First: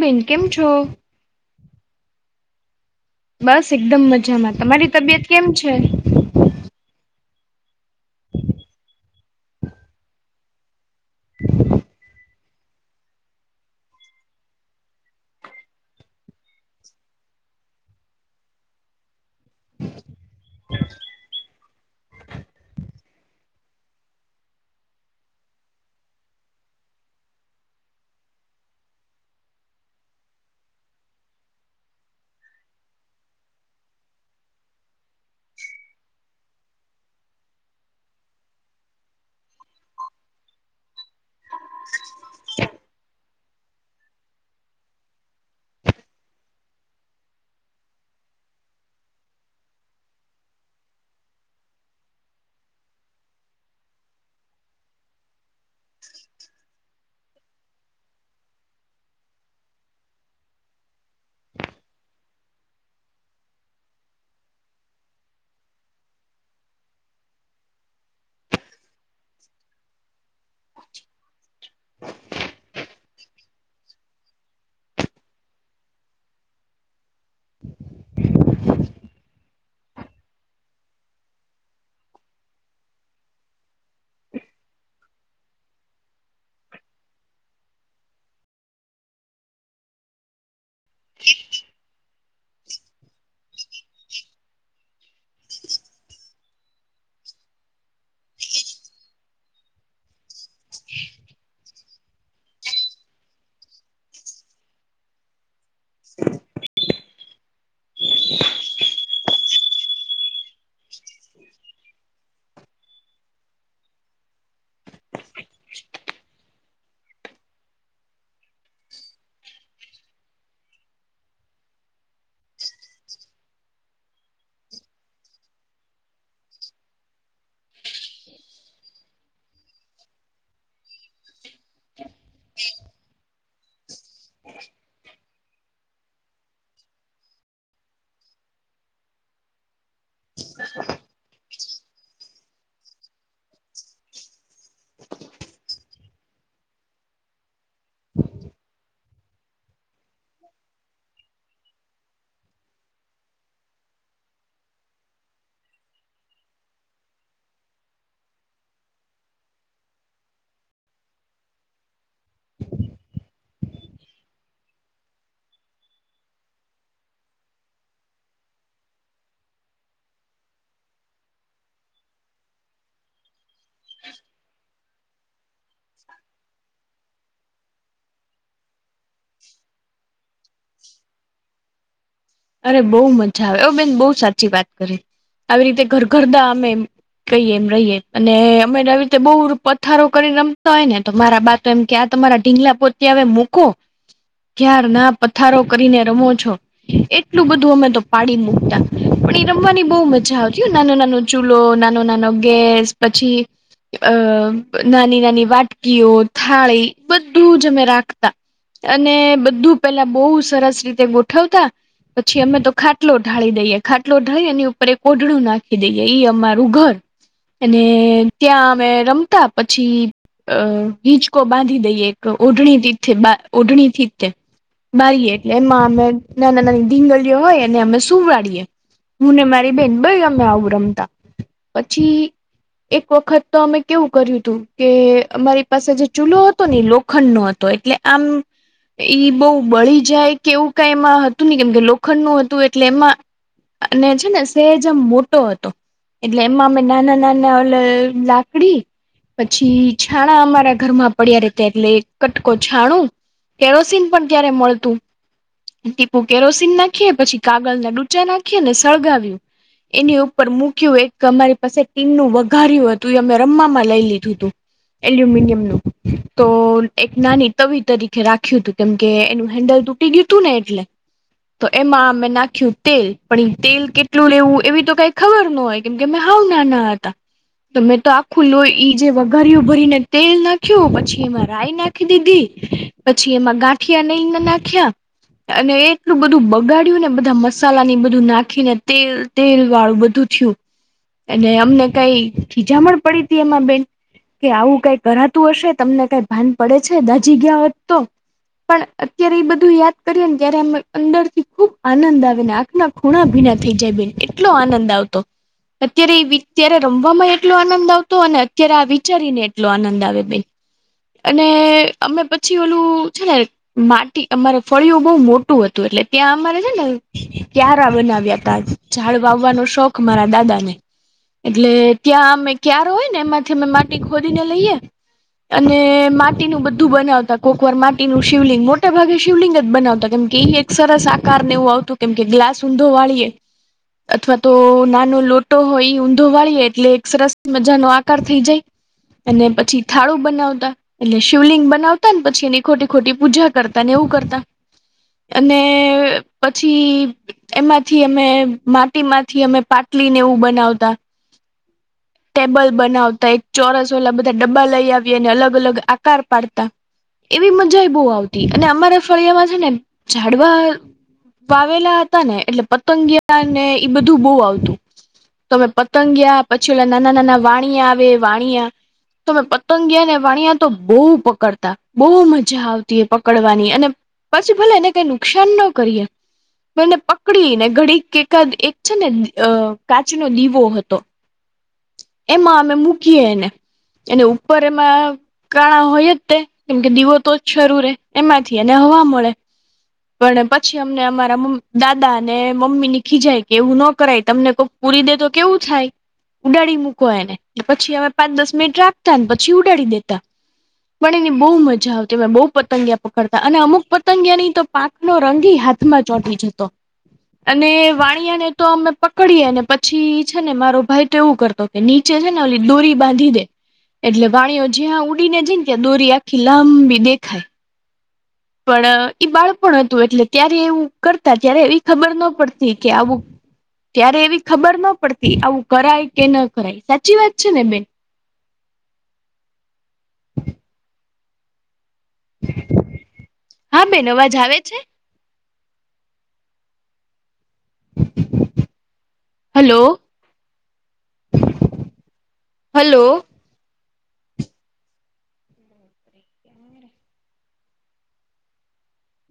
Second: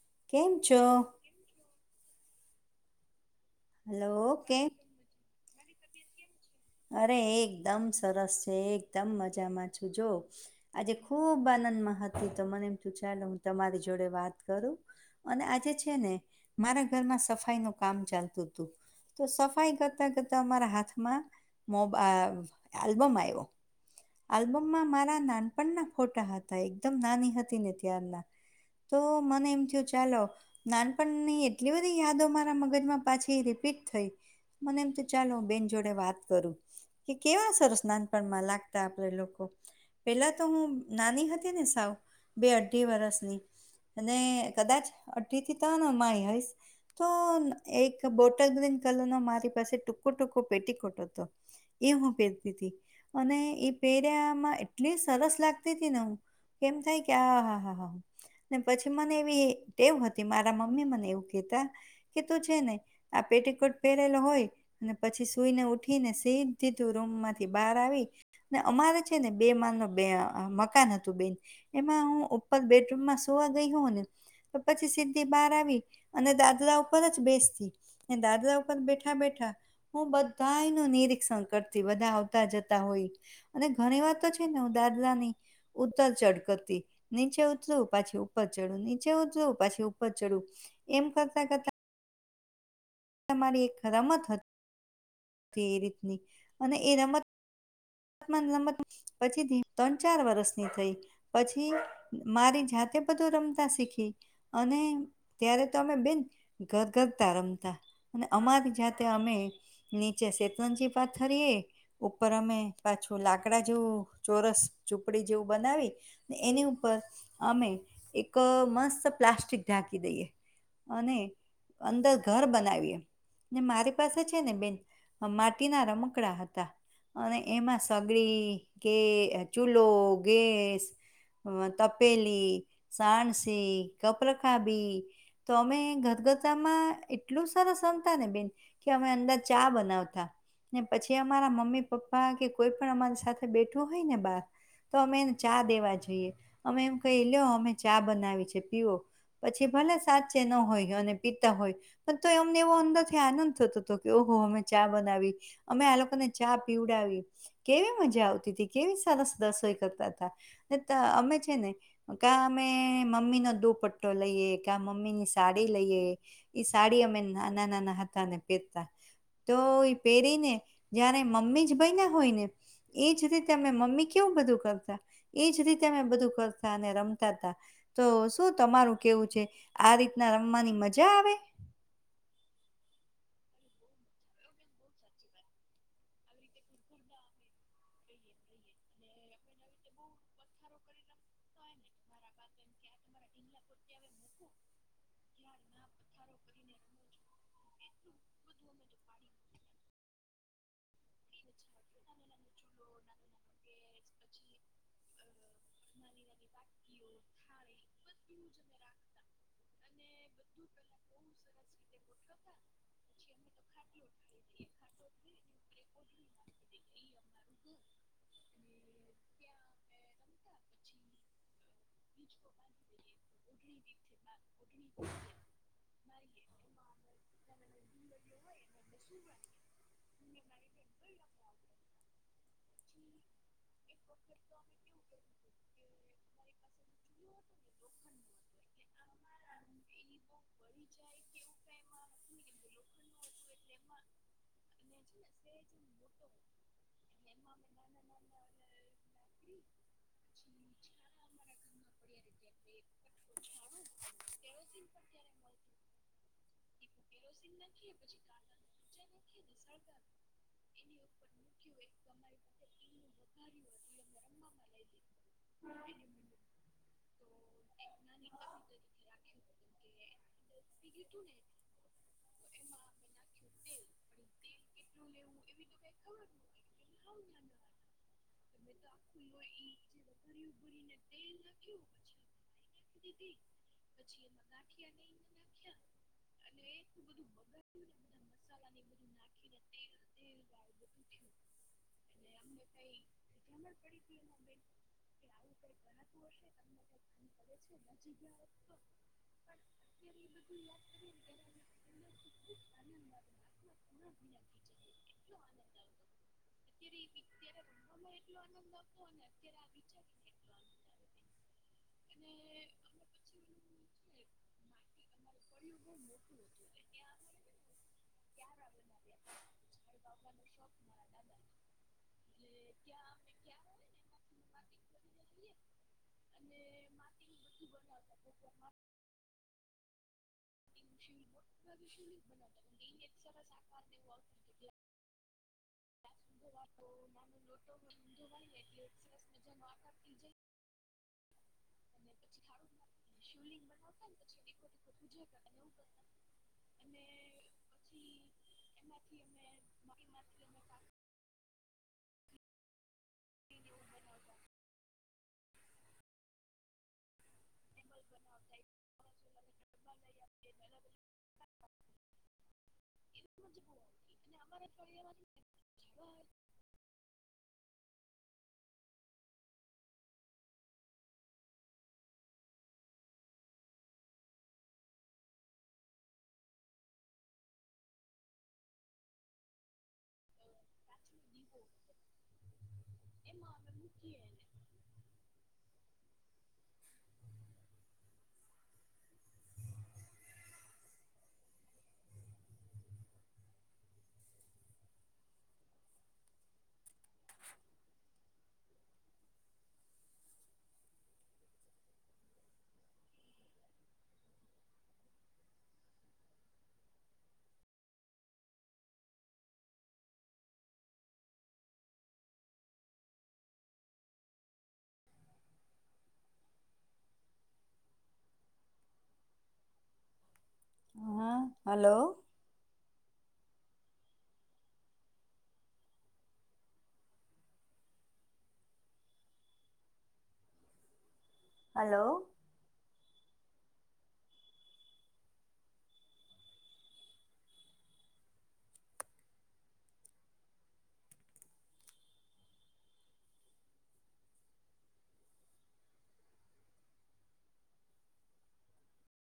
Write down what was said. બેન કેમ છો બસ એકદમ હલો મજામાં, કેમ તમારી તબિયત કેમ છે? અરે એકદમ સરસ છે, એકદમ મજામાં છું જો. આજે ખુબ આનંદમાં હતી તો મને એમ તું ચાલ હું તમારી જોડે વાત કરું. અને આજે છે ને મારા ઘરમાં સફાઈનું કામ ચાલતું તું, તો સફાઈ કરતા કરતા અમારા હાથમાં મોબા આલ્બમ આવ્યો આલ્બમમાં મારા નાનપણના ફોટા હતા એકદમ નાની હતી ને ત્યારના તો મને એમ થયું ચાલો નાનપણની એટલી બધી યાદો મારા મગજમાં પાછા રિપીટ થઈ મને એમ તો ચાલો બેન જોડે વાત કરું કે કેવા સરસ નાનપણમાં લાગતા આપડે લોકો પેલા તો હું નાની હતી ને સાવ બે અઢી વર્ષની અને કદાચ અટીથી ત માણી હઈશ તો એક બોટલ ગ્રીન કલર નો મારી પાસે ટૂંકો ટૂંકો પેટીકોટ હતો. એ હું પહેરતી હતી અને એ પહેર્યામાં એટલી સરસ લાગ ને હું, કેમ થાય કે આ હા હા હા. ને પછી મને એવી ટેવ હતી મારા મમ્મી મને એવું કહેતા કે તું છે ને આ પેટીકોટ પહેરેલો હોય અને પછી સુઈને ઉઠીને સીધી તું રૂમમાંથી બહાર આવી અને અમારે છે ને બે માલ ન બે મકાન હતું બેન. એમાં હું ઉપર બેઠ રમમાં સોવા ગઈ હોને તો પછી સીધી બહાર આવી અને દાદરા ઉપર જ બેસતી. દાદરા ઉપર બેઠા બેઠા હું બધાય નું નિરીક્ષણ કરતી બધા આવતા જતા હોય અને ઘણી વાર તો છે ને હું દાદરા ની ઉતર ચઢ કરતી. નીચે ઉતરું પાછી ઉપર ચડું નીચે ઉતરું પાછી ઉપર ચડવું એમ કરતા કરતા તમારી એક રમત હત એ રીતની અને એ રમત [unintelligible] ત્રણ ચાર વરષની થઈ પછી મારી જાતે બધું રમતા શીખી અને ત્યારે તો અમે બેન ઘર પતા રમતા અને અમારી જાતે અમે નીચે શેતવંજી પાથરીએે ઉપર અમે પાછું લાકડા જેવું ચોરસ ઝૂપડી જેવું બનાવી ને એની ઉપર અમે એક મસ્ત પ્લાસ્ટિક ઢાંકી દઈએ અને અંદર ઘર બનાવીએ. ને મારી પાસે છે ને બેન માટીના રમકડા હતા અને એમાં સગડી કે ચૂલો, ગેસ અ તપેલી, સાણસી, કપલખાબી તો અમે ગદગથામાં એટલું સરસમતા ને બેન કે અમે અંદર ચા બનાવ તા ને પછી અમારા મમ્મી પપ્પા કે કોઈ પણ અમારી સાથે બેઠું હોય ને બાર તો અમે એને ચા દેવા જોઈએ. અમે એમ કહી લ્યો અમે ચા બનાવી છે પીઓ. પછી ભલે સાચે ન હોય અને પિતા હોય. પણ તો એમને એવો અંદરથી આનંદ થતો હતો કે ઓહો અમે ચા બનાવી અમે આ લોકોને ચા પીવડાવી કેવી મજા આવતી હતી, કેવી સરસ રસોઈ કરતા હતા. ને તા અમે છે ને કા અમે મમ્મીનો દુપટ્ટો લઈએ, કા મમ્મીની સાડી લઈએ. સાડી અમે નાના નાના હતા અને પહેરતા તો એ પહેરીને જ્યારે મમ્મી જ ભય ના હોય ને એજ રીતે તમે મમ્મી કેવું બધું કરતા એજ રીતે અમે બધું કરતા અને રમતા હતા. તો શું તમારું કેવું છે, આ રીતના રમવાની મજા આવે? અરે બહુ મજા આવે એ બેન બવ સાચી વાત કરી આવી રીતે ઘર ઘરદા અમે કહીએ એમ રહીએ અને અમે આવી રીતે બહુ પથારો કરીને રમતા હોય ને તો મારા બા તો એમ કયા આ તમારા ઢીંગલા પોતે મુકો. ક્યાર ના પથારો કરીને રમો છો. એ એટલું બધું અમે તો પાડી મુકતા. પણ એ રમવાની બહુ મજા આવતી નાનું નાનું ચૂલો નાનો નાનો ગેસ પછી અ નાની નાની વાટકીઓ, થાળી બધું જ અમે રાખતા. અને બધું પેલા બહુ સરસ રીતે ગોઠવતા પછી અમે તો ખાટલો ઢાળી દઈએ, ખાટલો ઢાળી એની ઉપર કોઢડું નાખી દઈએ અમારું ઘર. અને ત્યાં અમે રમતા પછી અ ીચકો બાંધી દઈ એક ઓઢણી ઓઢણીીતે મારીએ એટલે એમાં અમે નાના નાની ીંગડીઓ હોય ને અમે સુું વાડીીએ હુંને મારી બેન બ અમે આવું રમતા પછી એક વખત તો અમે કેવું કર્યું હતું કે અમારી પાસે જે ચૂલો હતો ને લોખંડ નો હતો એટલે આમ ઈ બહ બળી જાય કે એવું કમાં હતું કેમ કે લોખંડ નું હતું એટલે એમાં અને છે ને સેહેજામ મોટો હતો એટલે એમાં અમે નાના નાના ઓ લાકડી પછી છાણા અમારા ઘરમાં પડ્યા રતે એટલે કટકો છાણું કેરોસીન પણ ત્યારે મળતું ટીપુ ો નાખી પછી કાગલ ના ડૂચા નાખીને સળગાવ્યું એની ઉપર મૂક્યું એક અમારી પાસે ટીમનુંું વઘાર્યું હતું એ અમે રમમાં લઈ લીધું હતું એલ્યુમિનિયમ નું તો એક નાની તવિ તરીકે રાખ્યું હતું કેમ કે એનું હેન્ડલ તૂટી ગયું હતું ને એટલે તો એમાં મેમે નાખ્યું તેલ પણ એ તેલ કેટલું લેવું એવી તો કઈ ખબર ન હોય કેમ કે મેં હાવ ના ના હતા તો મેં તો આ ખુલ્લું જે વઘારીઓ ભરીને તેલ નાખ્યું પછી એમાં રાય નાખી દીધી પછી એમાં ગાંઠિયા નઈને નાખ્યા અને એ એટલું બધું બગાડ્યું ને બધા મસાલા ની બધું નાખી ને તે તેલ વાળું બધું થયું અને અમને કઈ ીજામણ પડી હતી એમાં બેન કે આવું કઈ કરરાતું હશે તમને કઈ ભાન પડે છે દાજીી ગયા હોત તો પણ અત્યારે એ બધું યાદ કરીએ ને જયારે અમે અંદર થી ખુબ આનંદ આવે ને આંખના ખૂણા ભીના થઈ જાય બેન એટલો આનંદ આવતો. અત્યારે ત્યારે રમવામાં એટલો આનંદ આવતો અને અત્યારે આ વિચારીને એટલો આનંદ આવે બેન અને અમે પછી ઓલું છે ને માટી અમારે ફળીઓ બહ મોટી એટલે ત્યાં અમારે છે ને ત્યારા બનાવ્યા ત ઝાડ વાવવાનો શોખ મારા દાદા ને હ [unintelligible] એટલે ત્યાં અમે ક્યાર હોય ને એમાંથી અમે માટી ખોદીને લઈએ અને માટીનુંું બધું બનાવતા કોકવાર માટીનું શિવલિંગ મોટા ભાગે શિવલિંગ જ બનાવતા કેમ કે સરસ આકાર ને એવું આવતું કેમ કે ગ્લાસ ઊંધો વાળીએ અથવા તો નાનો લોટ હોય ઊંધો વાળીએ એટલે એક સરસ મજા નો આકાર થઈ જાય અને પછી થાળું બનાવતા એટલે શિવલિંગ બનાવતા ને પછી એની ખોટી ખોટી પૂજા કરતા ને એવું કરતા અને પછી એમાંથી અમે માટીમાંથી અમે પાટલી ને એવું બનાવતા હા [unintelligible] ટેબલ બનાવતા એક ચોરસ વાલા બધા ડબ્બા લઈ આવી અને અલગ અલગ આકાર પાડતા એવી મજા બહુ આવતી અને અમારા ફળિયામાં છે ને ઝાડવા વાવેલા હતા ને એટલે પતંગિયા ને બધું બહ આવતું. તમે પતંગયા પછી ઓલા નાના નાના વાણિયા આવે વાણિયા તમે પતંગિયા ને વાણિયા તો બહુ પકડતા બહુ મજા આવતી એ પકડવાની અને પછી ભલે એને કઈ નુકસાન ન કરીએ. બને પકડી ને ઘડી એકાદ એક છે ને કાચ ન દીવો હતો. [inaudible] એમાં અમે મૂકીએ એને એ ઉપર માં કાણા હોય જ તે કેમકે દીવો તો જ શરૂ રે એમાંથી અને હવા મળે. પણ પછી અમને અમારા દાદા અને મમ્મી ની ખીજાય કે એવું ન કરાય તમને કો પૂરી દે તો કેવું થાય. ઉડાડી મૂકો એને પછી અમે પાંચ દસ મિનિટ રાખતાને પછી ઉડાડી દેતા. પણ એની બહુ મજા આવતી અમે બહુ પતંગિયા પકડતા અને અમુક પતંગિયાની તો પાંખ નો રંગે હાથમાં ચોટી જતો. અને વાણિયા ને તો અમે પકડીએ ને પછી છે ને મારો ભાઈ તો એવું કરતો કે નીચે છે ને ઓલી ડોરી બાંધી દે. એટલે વાણીઓ જ્યાં ઉડીને જાય ત્યાં દોરી આખી લાંબી દેખાય. પણ ઈ બાળપણ હતું એટલે ત્યારે એવું હા કરતા ત્યારે એવી હલો. ખબર ન પડતી કે આવું ત્યારે એવી ખબર ના પડતી આવું કરાય કે ન કરાય સાચી વાત છે ને બેન. હલો. હા બેન અવાજ આવે છે. હલો. હલો.